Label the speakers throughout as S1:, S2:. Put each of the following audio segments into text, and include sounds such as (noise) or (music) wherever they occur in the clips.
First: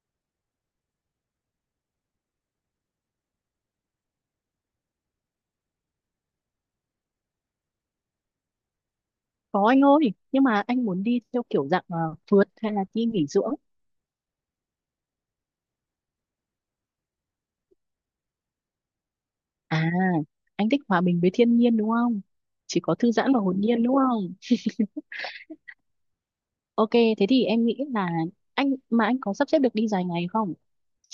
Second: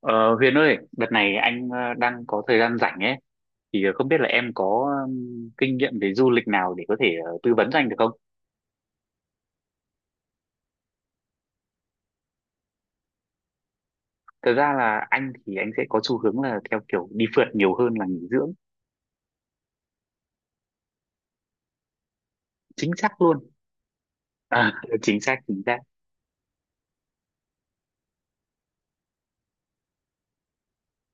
S1: Ờ, Huyền ơi, đợt này anh đang có thời gian rảnh ấy, thì không biết là em có kinh nghiệm về du lịch nào để có thể tư vấn cho anh được không?
S2: Có anh ơi, nhưng mà anh muốn đi theo kiểu dạng phượt hay là đi nghỉ dưỡng?
S1: Thật ra là anh thì anh sẽ có xu hướng là theo kiểu đi phượt nhiều hơn là nghỉ dưỡng,
S2: À, anh thích hòa bình với thiên nhiên đúng không? Chỉ
S1: chính
S2: có thư
S1: xác
S2: giãn và
S1: luôn.
S2: hồn nhiên đúng không?
S1: À, (laughs) chính xác, chính xác.
S2: Ok, thế thì em nghĩ là anh mà anh có sắp xếp được đi dài ngày không?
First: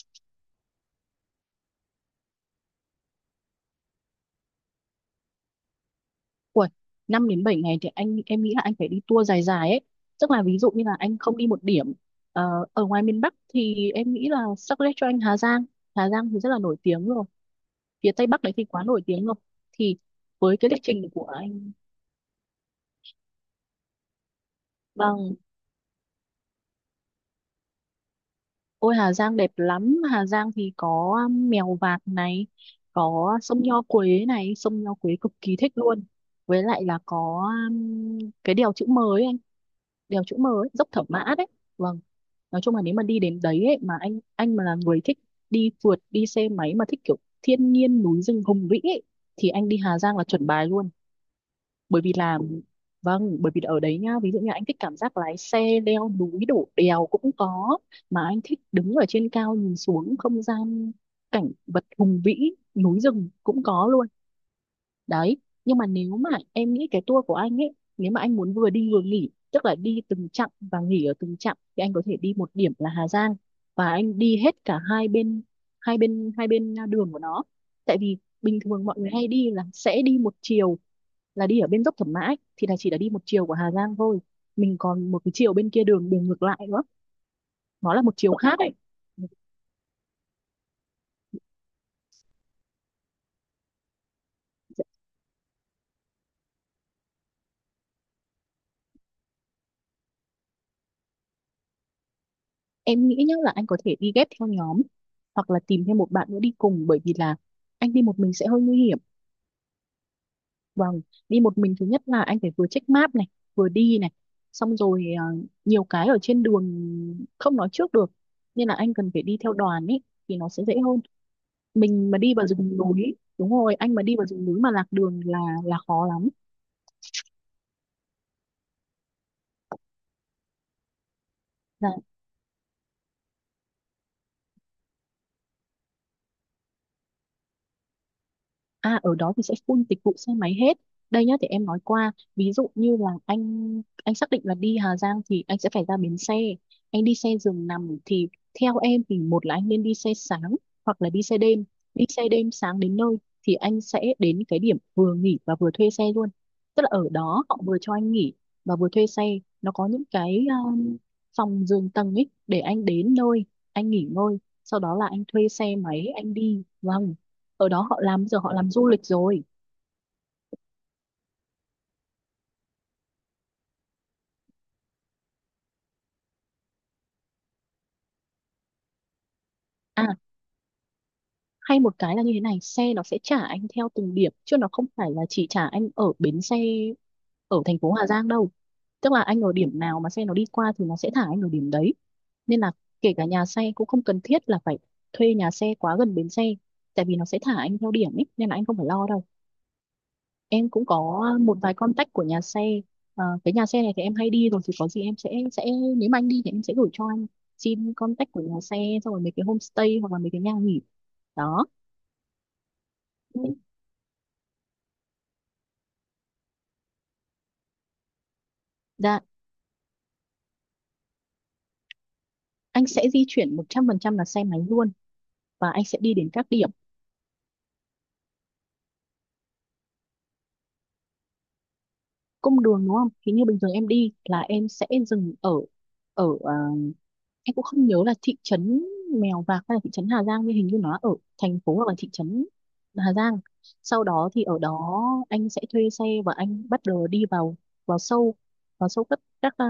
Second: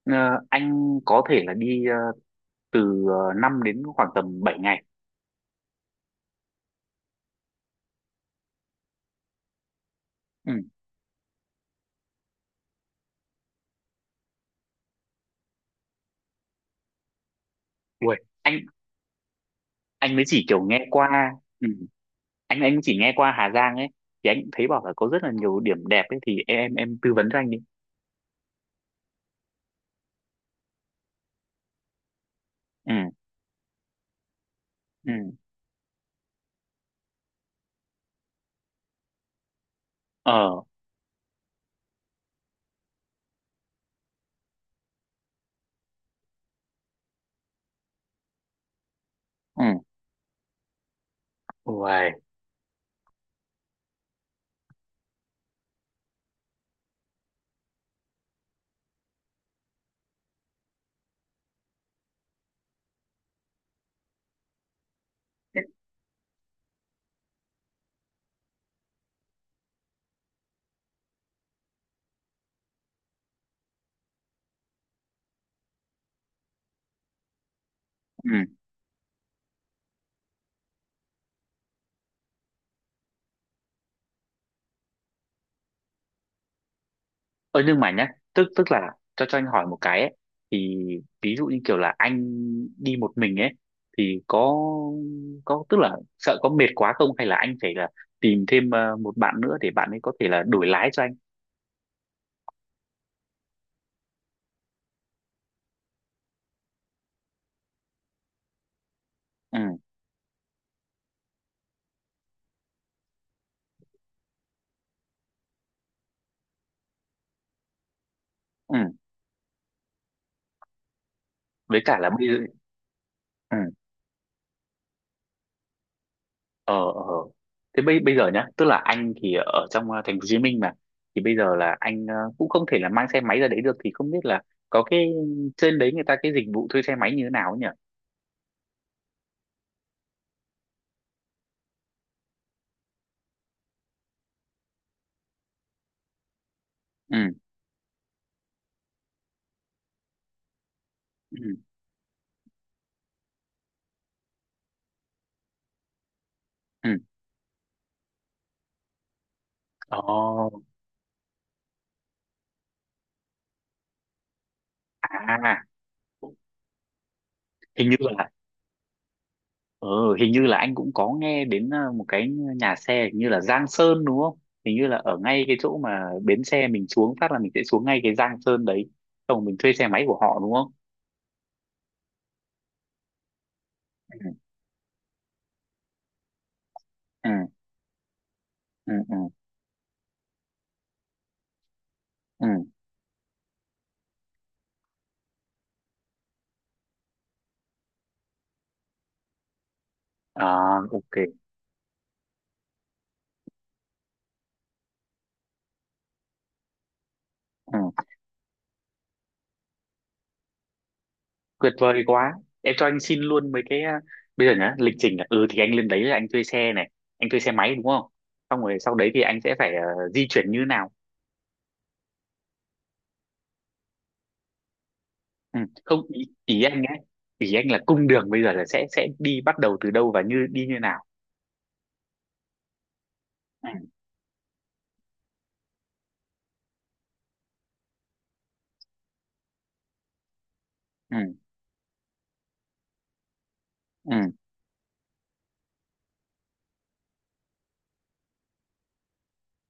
S1: Ờ, anh có thể là đi từ 5 đến khoảng tầm 7 ngày.
S2: Ui, 5 đến 7 ngày thì anh, em nghĩ là anh phải đi tour dài dài ấy. Tức là
S1: Ừ,
S2: ví dụ như là anh không đi một điểm ở ngoài miền Bắc thì em nghĩ là suggest cho anh Hà Giang. Hà Giang thì rất là nổi tiếng rồi. Phía
S1: ui,
S2: Tây Bắc đấy thì
S1: anh
S2: quá nổi tiếng rồi. Thì
S1: anh mới chỉ
S2: với
S1: kiểu
S2: cái lịch
S1: nghe
S2: trình của
S1: qua, ừ,
S2: anh.
S1: anh chỉ nghe qua Hà Giang ấy, thì anh thấy bảo là có rất là
S2: Vâng.
S1: nhiều điểm đẹp ấy, thì em tư vấn cho anh đi.
S2: Ôi Hà Giang đẹp lắm, Hà Giang thì có Mèo Vạc này,
S1: Ừ,
S2: có sông Nho Quế này, sông Nho
S1: ừ.
S2: Quế cực kỳ thích luôn. Với lại là có cái đèo chữ M ấy anh, đèo chữ M
S1: Ờ
S2: ấy, dốc Thẩm Mã đấy. Vâng. Nói chung là nếu mà đi đến đấy ấy, mà anh mà là người thích đi phượt, đi xe máy mà thích kiểu thiên nhiên núi rừng hùng vĩ ấy, thì
S1: ừ.
S2: anh đi Hà Giang là chuẩn bài luôn. Bởi
S1: Uầy.
S2: vì là Vâng. Bởi vì ở đấy nhá, ví dụ như anh thích cảm giác lái xe leo núi đổ đèo cũng có, mà anh thích đứng ở trên cao nhìn xuống không gian, cảnh vật hùng vĩ núi rừng cũng có luôn đấy. Nhưng mà nếu mà em nghĩ cái tour của anh ấy, nếu mà anh muốn vừa đi vừa nghỉ, tức là đi từng chặng và nghỉ ở từng chặng, thì anh có thể đi một điểm là Hà Giang và anh đi hết cả hai bên, hai bên đường của nó. Tại vì
S1: Ừ.
S2: bình thường mọi người hay đi là sẽ đi một chiều, là đi ở bên dốc Thẩm Mã ấy, thì là chỉ là đi một chiều của Hà Giang thôi, mình còn một cái chiều bên kia, đường đường ngược lại nữa,
S1: Ơ, nhưng mà
S2: nó là
S1: nhá,
S2: một chiều
S1: tức
S2: khác ấy.
S1: tức là cho anh hỏi một cái ấy, thì ví dụ như kiểu là anh đi một mình ấy thì có tức là sợ có mệt quá không, hay là anh phải là tìm thêm một bạn nữa để bạn ấy có thể là đổi lái cho anh.
S2: Em nghĩ nhá là anh có thể đi ghép theo nhóm hoặc là tìm thêm một bạn nữa đi cùng, bởi vì là anh đi một mình sẽ hơi nguy hiểm.
S1: Ừ,
S2: Vâng. Đi một mình, thứ nhất là anh phải vừa check map này, vừa đi này, xong rồi nhiều cái ở trên đường không nói trước được, nên là
S1: ừ,
S2: anh cần phải đi theo đoàn ấy, thì nó sẽ dễ hơn.
S1: với cả là
S2: Mình mà
S1: bây giờ,
S2: đi vào rừng núi, đúng
S1: ừ,
S2: rồi, anh mà đi vào rừng núi mà lạc đường là khó lắm
S1: ờ ờ ờ. Thế bây bây giờ nhá, tức là anh thì ở trong thành phố Hồ Chí Minh mà, thì bây giờ là
S2: là
S1: anh cũng không thể là mang xe máy ra đấy được, thì không biết là có cái trên đấy người ta cái dịch vụ thuê xe máy như thế nào ấy nhỉ?
S2: À, ở đó thì sẽ full dịch vụ xe máy hết. Đây nhá, để em nói qua, ví dụ như là anh xác định là đi Hà Giang thì anh sẽ phải ra bến xe. Anh đi xe
S1: Ừ,
S2: giường nằm thì theo em thì một là anh nên đi xe sáng hoặc là đi xe
S1: ừ,
S2: đêm. Đi xe đêm sáng đến nơi thì anh sẽ đến cái điểm vừa nghỉ và vừa thuê xe luôn. Tức là
S1: ừ.
S2: ở đó họ vừa cho anh nghỉ và vừa thuê xe. Nó có những cái
S1: Ồ,
S2: phòng giường tầng ấy, để anh đến nơi, anh nghỉ ngơi, sau đó là anh thuê
S1: à,
S2: xe máy anh đi. Vâng, ở đó
S1: hình như
S2: họ làm,
S1: là
S2: giờ họ làm du lịch rồi.
S1: ừ, hình như là anh cũng có nghe đến một cái nhà xe hình như là Giang Sơn, đúng không? Hình như là ở ngay cái chỗ mà bến xe mình xuống phát là mình sẽ xuống ngay cái Giang Sơn đấy, xong rồi mình thuê xe
S2: À,
S1: máy của họ đúng không?
S2: hay một cái là như thế này, xe nó sẽ trả anh theo từng
S1: Ừ,
S2: điểm chứ nó không phải là chỉ trả anh ở bến xe
S1: ừ,
S2: ở thành phố Hà Giang đâu.
S1: ừ,
S2: Tức
S1: ừ,
S2: là anh ở điểm nào mà xe nó đi qua thì nó sẽ thả anh ở điểm đấy, nên
S1: ừ.
S2: là kể cả nhà xe cũng không cần thiết là phải thuê nhà xe quá gần bến xe, tại vì nó sẽ thả anh theo điểm ấy nên là anh không phải lo đâu. Em
S1: À,
S2: cũng
S1: ok,
S2: có một vài contact của nhà xe. Ờ, cái nhà xe này thì em hay đi rồi, thì có gì em sẽ nếu mà anh đi thì em sẽ gửi cho anh,
S1: ừ.
S2: xin contact của nhà xe, xong rồi mấy cái homestay hoặc là mấy cái nhà nghỉ đó.
S1: Tuyệt vời quá, em cho anh xin
S2: Ừ.
S1: luôn mấy cái ờ, Bây giờ nhá, lịch trình là, thì anh lên đấy là anh thuê xe này, anh thuê xe máy đúng không, xong rồi sau đấy thì
S2: Dạ
S1: anh sẽ phải di chuyển như nào?
S2: anh sẽ di chuyển 100% là xe máy luôn
S1: Ừ.
S2: và anh sẽ
S1: Không,
S2: đi
S1: ý,
S2: đến các
S1: ý
S2: điểm,
S1: anh ấy, ý anh là cung đường bây giờ là sẽ đi bắt đầu từ đâu và như đi như nào?
S2: cung đường đúng không, thì như bình thường
S1: Ừ,
S2: em đi là em sẽ dừng ở ở em cũng không nhớ là thị trấn Mèo Vạc hay là thị trấn Hà Giang, nhưng hình như nó ở
S1: ừ,
S2: thành phố hoặc là thị trấn Hà Giang, sau
S1: ừ,
S2: đó thì ở đó anh sẽ thuê xe và anh bắt đầu đi vào vào sâu vào sâu các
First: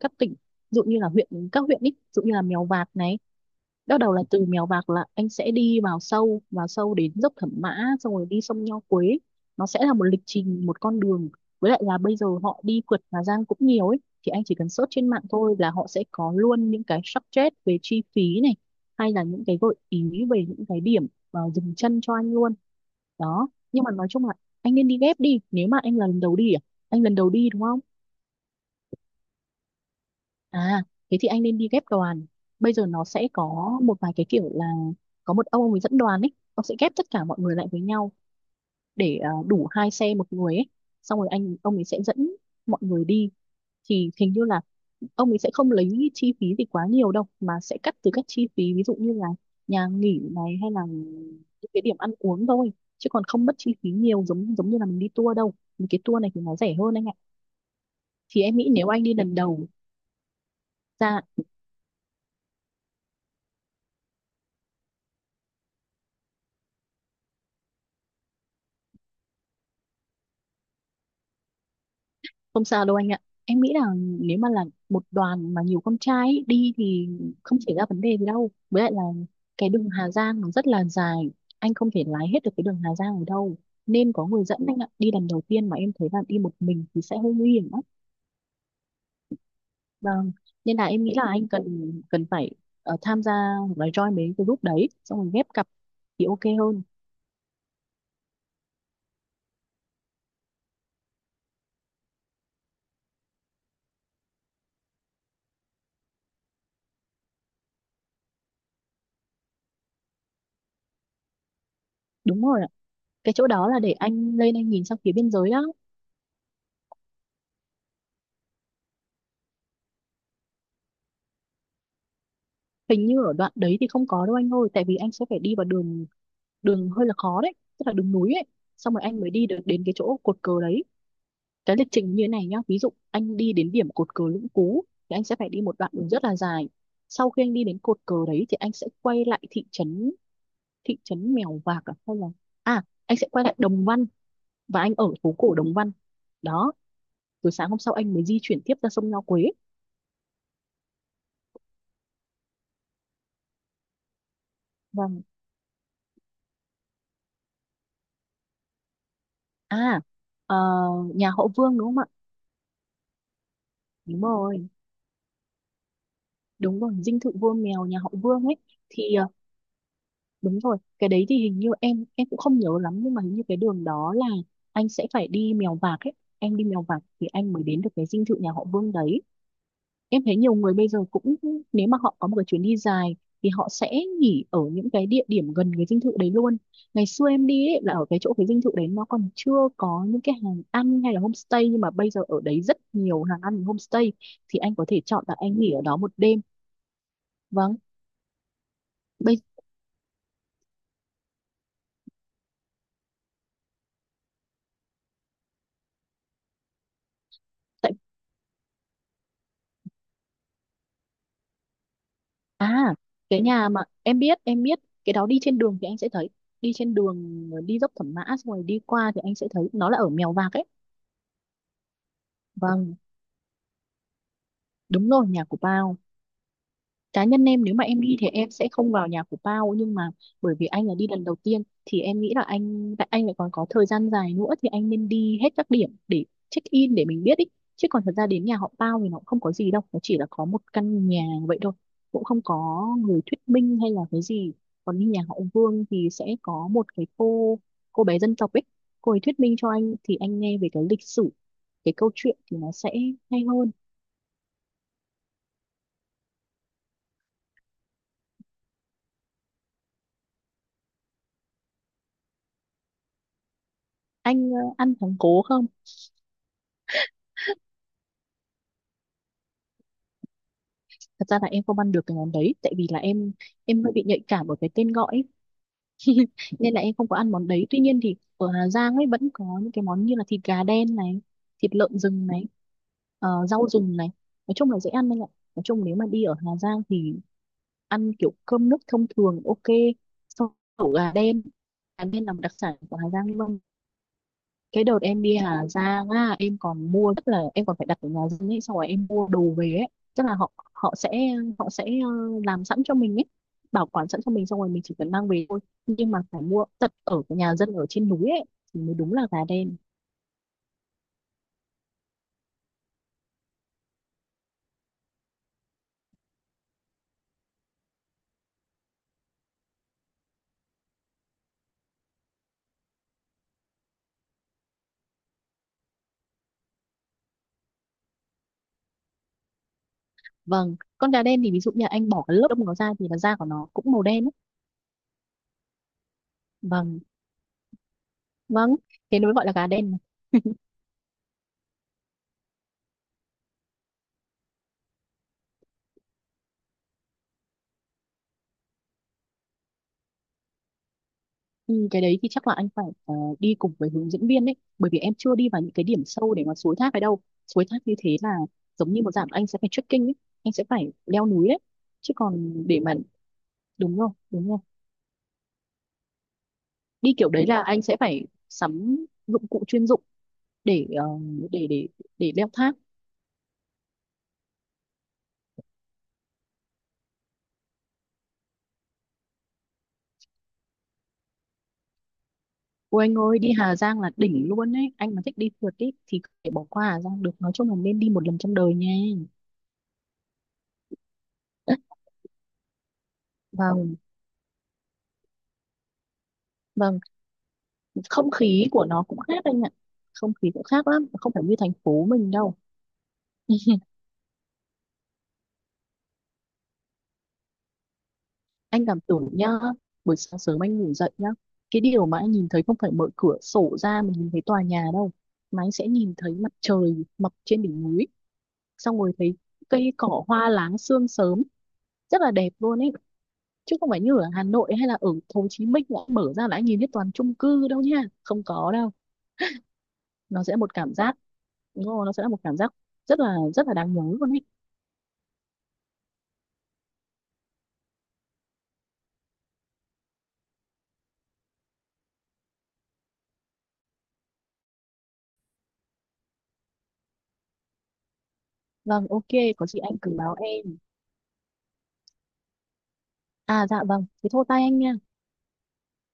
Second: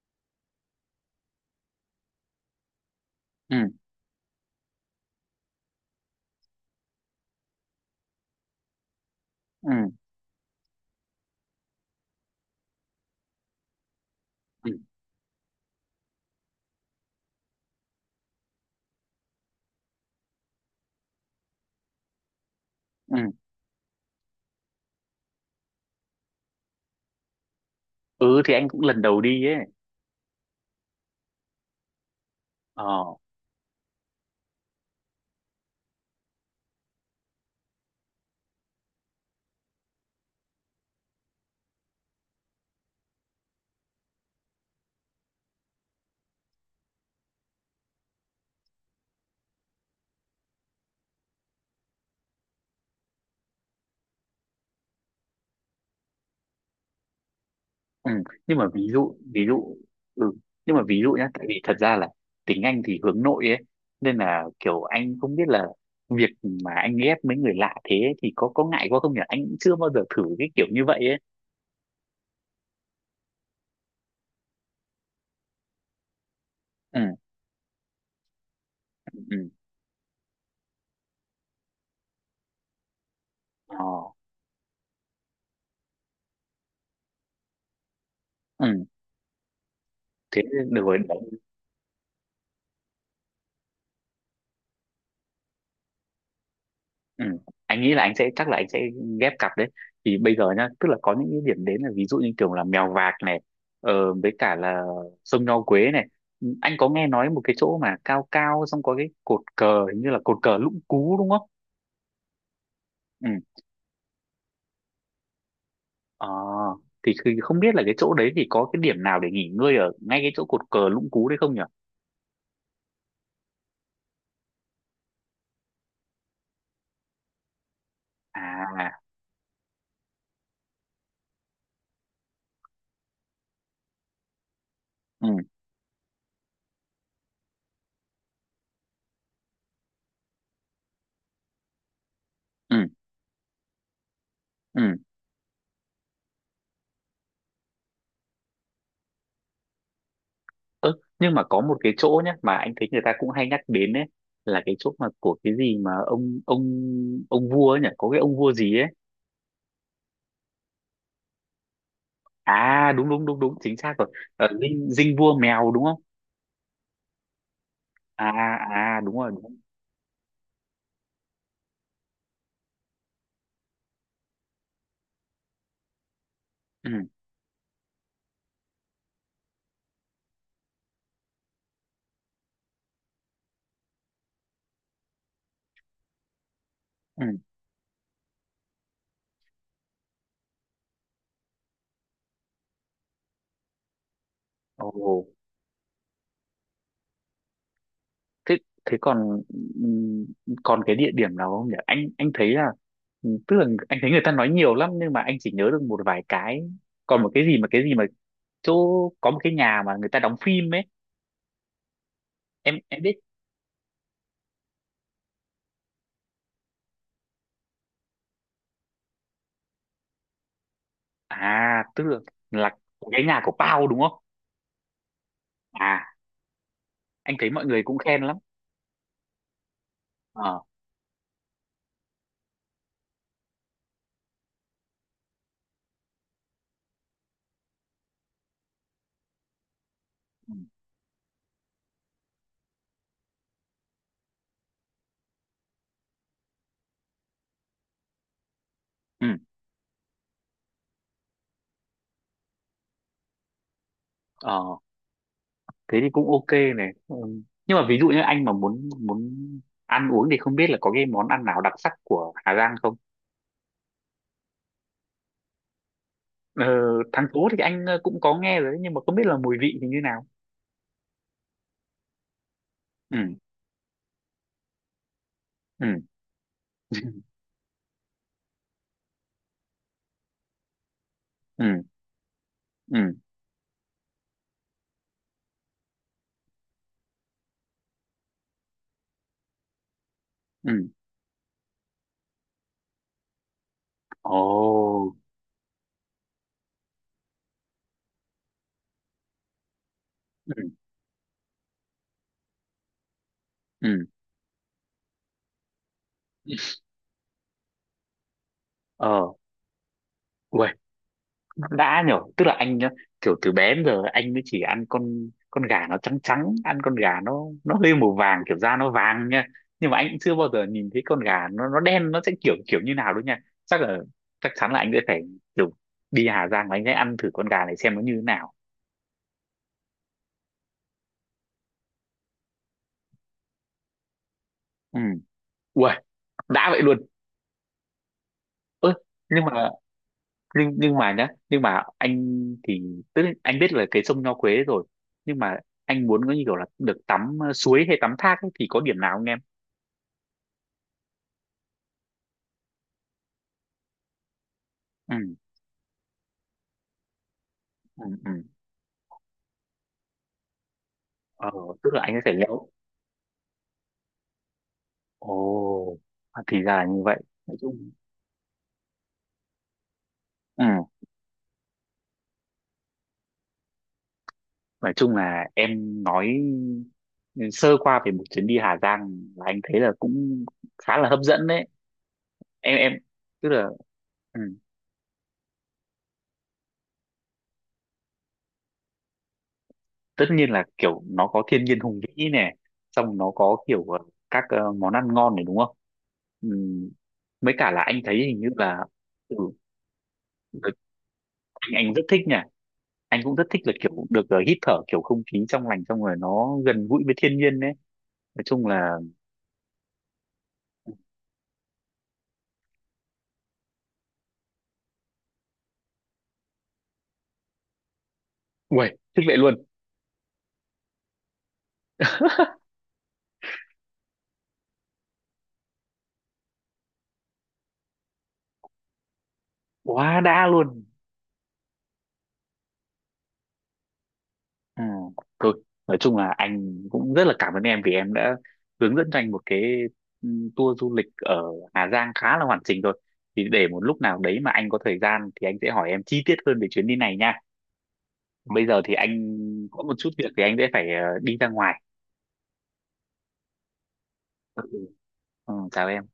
S2: các tỉnh, ví dụ như là huyện, các huyện ý, ví dụ như là Mèo Vạc này.
S1: ừ,
S2: Bắt đầu là từ Mèo Vạc là anh sẽ đi vào sâu đến dốc Thẩm Mã, xong rồi đi sông Nho Quế. Nó sẽ
S1: ừ,
S2: là một lịch trình, một con đường. Với lại là bây giờ họ đi phượt Hà Giang cũng nhiều ấy. Thì anh chỉ cần
S1: ừ,
S2: search trên mạng thôi là họ sẽ có luôn những cái budget về chi phí này. Hay là những cái gợi ý về những cái điểm dừng chân cho anh luôn.
S1: ừ.
S2: Đó. Nhưng mà nói chung là anh nên đi ghép đi. Nếu mà anh là lần đầu đi à? Anh lần đầu đi đúng không?
S1: Ừ, thì anh cũng lần đầu đi ấy.
S2: À, thế thì anh nên đi ghép đoàn. Bây giờ nó
S1: ờ
S2: sẽ có một vài cái kiểu là có một ông ấy dẫn đoàn ấy, ông sẽ ghép tất cả mọi người lại với nhau để đủ hai xe một người ấy. Xong rồi ông ấy sẽ dẫn mọi người đi. Thì hình như là ông ấy sẽ không lấy chi phí gì quá nhiều đâu mà sẽ cắt từ các chi phí, ví dụ như là nhà nghỉ này hay là những cái điểm ăn uống thôi, chứ còn không mất chi phí nhiều giống giống như là mình đi tour đâu. Những cái tour này thì nó rẻ hơn anh ạ.
S1: ừ.
S2: Thì em
S1: Nhưng mà
S2: nghĩ
S1: ví
S2: nếu anh
S1: dụ
S2: đi lần
S1: ví
S2: đầu.
S1: dụ ừ. Nhưng mà ví dụ
S2: ra
S1: nhá, tại vì thật ra là tính anh thì hướng nội ấy, nên là kiểu anh không biết là việc mà anh ghép mấy người lạ thế ấy thì có ngại quá không nhỉ? Anh cũng chưa bao giờ thử cái kiểu như vậy ấy.
S2: Không sao đâu anh ạ. Em nghĩ là nếu mà là một đoàn mà nhiều con trai ấy, đi
S1: Ừ,
S2: thì không xảy ra vấn đề gì đâu. Với lại là
S1: ừ,
S2: cái đường Hà Giang nó rất là dài. Anh không thể lái hết được cái đường Hà Giang ở đâu.
S1: ờ
S2: Nên có người dẫn anh ạ. Đi lần đầu tiên mà em thấy là đi một mình thì sẽ hơi nguy hiểm lắm.
S1: ừ,
S2: Vâng.
S1: thế
S2: Nên
S1: được
S2: là
S1: rồi.
S2: em nghĩ là anh cần cần phải tham gia hoặc là join mấy cái group đấy. Xong rồi ghép cặp thì ok hơn.
S1: Ừ. Anh nghĩ là anh sẽ, chắc là anh sẽ ghép cặp đấy, thì bây giờ nhá tức là có những cái điểm đến, là ví dụ như kiểu là Mèo Vạc này, với cả là sông Nho Quế này. Ừ, anh có nghe nói một cái chỗ mà cao cao xong có cái cột cờ, hình như là cột cờ Lũng Cú đúng không?
S2: Đúng rồi ạ.
S1: Ừ.
S2: Cái chỗ đó là để anh lên anh nhìn sang phía biên giới đó.
S1: Ờ, thì không biết là cái chỗ đấy thì có cái điểm nào để nghỉ ngơi ở ngay cái chỗ cột cờ Lũng Cú đấy không nhỉ?
S2: Hình như ở đoạn đấy thì không có đâu anh ơi. Tại vì anh sẽ phải đi vào đường, hơi là khó đấy, tức là đường núi ấy, xong
S1: À,
S2: rồi anh mới đi được đến cái chỗ cột cờ đấy. Cái lịch trình như thế này nhá, ví dụ anh đi đến điểm cột cờ Lũng Cú thì anh
S1: ừ,
S2: sẽ phải đi một đoạn đường rất là dài, sau khi anh đi đến cột cờ đấy thì anh sẽ quay lại thị trấn Mèo Vạc à, hay là
S1: ừ,
S2: anh sẽ quay lại Đồng Văn, và
S1: ừ.
S2: anh ở phố cổ Đồng Văn đó. Rồi sáng hôm sau anh mới di chuyển tiếp ra sông Nho Quế
S1: Ơ, nhưng mà có một cái chỗ nhá mà anh thấy người ta cũng hay nhắc đến ấy, là cái chỗ mà
S2: và
S1: của cái gì mà, ông vua ấy nhỉ, có cái ông vua gì ấy?
S2: à ờ, nhà họ Vương đúng không ạ.
S1: À, đúng đúng đúng đúng, chính xác rồi.
S2: Đúng rồi,
S1: Dinh dinh vua Mèo đúng không?
S2: đúng rồi, dinh thự vua mèo nhà họ
S1: À,
S2: Vương ấy.
S1: à,
S2: thì
S1: đúng
S2: ờ,
S1: rồi, đúng rồi.
S2: Đúng rồi, cái đấy thì hình như em cũng không nhớ lắm, nhưng mà hình như cái đường đó là anh sẽ phải đi Mèo Vạc ấy. Em đi Mèo
S1: Ừ,
S2: Vạc thì anh mới đến được cái dinh thự nhà họ Vương đấy. Em thấy nhiều người bây giờ cũng, nếu mà họ có một cái chuyến đi dài thì họ sẽ nghỉ ở những cái địa điểm gần cái dinh thự đấy luôn. Ngày xưa
S1: ừ,
S2: em đi ấy, là ở cái chỗ cái dinh thự đấy nó còn chưa có những cái hàng ăn hay là homestay, nhưng mà bây giờ ở đấy rất nhiều hàng ăn homestay, thì anh có thể
S1: ồ,
S2: chọn là anh nghỉ ở đó một đêm. Vâng.
S1: thế thế
S2: bây
S1: còn ừm, còn cái địa điểm nào không nhỉ, anh thấy là, tức là anh thấy người ta nói nhiều lắm nhưng mà anh chỉ nhớ được một vài cái, còn một cái gì mà cái
S2: tại
S1: gì mà chỗ có một cái nhà mà người ta đóng phim ấy, em
S2: À,
S1: em biết.
S2: cái nhà mà em biết cái đó đi trên đường thì anh sẽ thấy. Đi trên đường đi dốc Thẩm Mã xong rồi đi qua thì anh sẽ thấy nó là ở Mèo Vạc ấy.
S1: À tức là
S2: Vâng,
S1: cái nhà của Pao đúng không?
S2: đúng rồi, nhà của Pao.
S1: À,
S2: Cá
S1: anh
S2: nhân
S1: thấy
S2: em
S1: mọi
S2: nếu
S1: người
S2: mà
S1: cũng
S2: em đi
S1: khen
S2: thì
S1: lắm.
S2: em sẽ không vào nhà của Pao, nhưng mà bởi
S1: ờ
S2: vì anh là đi lần đầu tiên thì em nghĩ là anh tại anh lại còn có thời gian dài nữa thì anh nên đi hết các điểm để check in để mình biết ý. Chứ còn thật ra đến nhà họ Pao thì nó cũng không có gì đâu, nó chỉ là có
S1: ừ,
S2: một căn nhà vậy thôi, cũng không có người thuyết minh hay là cái gì. Còn đi nhà họ Vương thì sẽ có một cái cô bé dân tộc ấy, cô ấy
S1: ừ,
S2: thuyết minh cho anh thì anh nghe về cái lịch sử, cái câu chuyện thì nó sẽ hay hơn.
S1: ờ thế thì cũng ok này, ừ. Nhưng mà ví dụ như anh mà muốn muốn ăn uống thì không biết là có cái món ăn nào đặc sắc của Hà Giang không?
S2: Anh ăn thắng cố không?
S1: ờ, thắng cố thì anh cũng có nghe rồi đấy, nhưng mà không biết là mùi vị thì như nào?
S2: Thật ra là em không ăn được cái món đấy, tại vì là
S1: Ừ,
S2: em hơi bị nhạy cảm ở cái tên gọi ấy.
S1: ừ,
S2: Nên là em không có
S1: (laughs)
S2: ăn món đấy, tuy nhiên thì ở Hà Giang ấy vẫn có những cái món như là thịt gà đen này, thịt
S1: ừ,
S2: lợn rừng này,
S1: ừ,
S2: rau rừng này. Nói chung là dễ ăn anh ạ. Nói chung nếu mà đi ở Hà Giang thì ăn kiểu cơm nước thông thường ok, sau
S1: ừ,
S2: ổ gà đen. Gà đen là một đặc sản của Hà Giang luôn.
S1: ồ,
S2: Cái đợt em đi Hà Giang á, em còn mua, tức là em còn phải đặt ở nhà dân ấy xong rồi em mua đồ về ấy. Tức là họ
S1: ừ,
S2: họ sẽ, họ sẽ làm sẵn cho mình ấy, bảo
S1: ừ,
S2: quản sẵn cho mình xong rồi mình chỉ cần mang về thôi. Nhưng mà phải mua tận ở cái nhà dân ở trên núi ấy thì mới đúng là
S1: ờ
S2: gà đen.
S1: Uầy, đã nhở, tức là anh nhá, kiểu từ bé đến giờ anh mới chỉ ăn con gà nó trắng trắng, ăn con gà nó hơi màu vàng kiểu da nó vàng nha. Nhưng mà anh cũng chưa bao giờ nhìn thấy con gà nó đen nó sẽ kiểu kiểu như nào đâu nha. Chắc là, chắc chắn là anh sẽ phải kiểu đi Hà Giang và anh sẽ ăn thử con gà này xem nó như thế nào.
S2: Vâng, con gà đen thì ví dụ như anh bỏ cái lớp đông nó ra thì là da của nó cũng màu đen ấy.
S1: Ừ, ui, đã vậy
S2: Vâng,
S1: luôn.
S2: vâng,
S1: Ơ,
S2: thế nó mới
S1: nhưng
S2: gọi là gà
S1: mà
S2: đen.
S1: nhưng mà nhá nhưng mà anh thì, tức là anh biết là cái sông Nho Quế rồi, nhưng mà anh muốn có như kiểu là được tắm suối hay tắm thác ấy, thì có điểm nào không em?
S2: Ừ, cái đấy thì chắc là anh phải đi cùng với hướng dẫn viên đấy, bởi vì em
S1: Ừ,
S2: chưa đi vào những cái điểm sâu để mà suối thác ấy đâu. Suối thác như
S1: ừ,
S2: thế là
S1: ừ.
S2: giống như một dạng anh sẽ phải trekking ấy, anh sẽ phải leo núi
S1: Ờ,
S2: đấy.
S1: tức là
S2: Chứ
S1: anh ấy phải
S2: còn
S1: leo.
S2: để mà, đúng không, đúng rồi,
S1: Ồ, à, thì ra là như
S2: đi
S1: vậy.
S2: kiểu đấy
S1: Nói
S2: là anh
S1: chung,
S2: sẽ phải sắm dụng cụ chuyên dụng
S1: ừ,
S2: để để để leo thác.
S1: nói chung là em nói sơ qua về một chuyến đi Hà Giang, là anh thấy là cũng khá là hấp dẫn đấy. Em
S2: Ôi anh ơi,
S1: tức
S2: đi
S1: là,
S2: Hà Giang là
S1: ừ,
S2: đỉnh luôn đấy, anh mà thích đi phượt ý, thì có thể bỏ qua Hà Giang được, nói chung là nên đi một lần trong đời nha.
S1: tất nhiên là kiểu nó có thiên nhiên hùng
S2: (laughs)
S1: vĩ này, xong nó có kiểu
S2: Vâng,
S1: các món ăn ngon này đúng không? Ừ,
S2: vâng,
S1: mấy cả là anh thấy
S2: không
S1: hình như
S2: khí
S1: là,
S2: của nó cũng
S1: ừ,
S2: khác anh ạ, không khí cũng khác lắm, không phải như thành
S1: anh rất
S2: phố
S1: thích
S2: mình
S1: nhỉ,
S2: đâu.
S1: anh cũng rất thích là
S2: (laughs)
S1: kiểu được hít thở kiểu không khí trong lành xong rồi nó gần gũi với thiên nhiên đấy. Nói chung
S2: Anh
S1: là,
S2: cảm tưởng nhá, buổi sáng sớm anh ngủ dậy nhá, cái điều mà anh nhìn thấy không phải mở cửa sổ ra mình nhìn thấy tòa nhà đâu, mà anh sẽ nhìn thấy mặt trời mọc trên đỉnh núi,
S1: uầy,
S2: xong rồi
S1: thích
S2: thấy
S1: vậy luôn,
S2: cây cỏ hoa láng sương sớm, rất là đẹp luôn ấy. Chứ không phải như ở Hà Nội hay là ở Hồ Chí Minh đã mở ra là anh nhìn thấy toàn chung cư đâu nha, không có đâu.
S1: quá
S2: Nó
S1: đã
S2: sẽ một
S1: luôn.
S2: cảm giác, đúng rồi, nó sẽ là một cảm giác rất là đáng nhớ luôn ấy.
S1: Ừ. Thôi nói chung là anh cũng rất là cảm ơn em vì em đã hướng dẫn cho anh một cái ừ, tour du lịch ở Hà Giang khá là hoàn chỉnh rồi, thì để một lúc nào đấy mà anh có thời gian thì anh sẽ hỏi em chi tiết hơn về chuyến đi này nha. Bây giờ thì
S2: Vâng,
S1: anh
S2: ok, có chị
S1: có một
S2: anh
S1: chút
S2: cứ
S1: việc
S2: báo
S1: thì anh sẽ
S2: em.
S1: phải đi ra ngoài.
S2: À dạ vâng, thế thôi
S1: Ừ.
S2: tay anh nha.
S1: Ừ, chào em.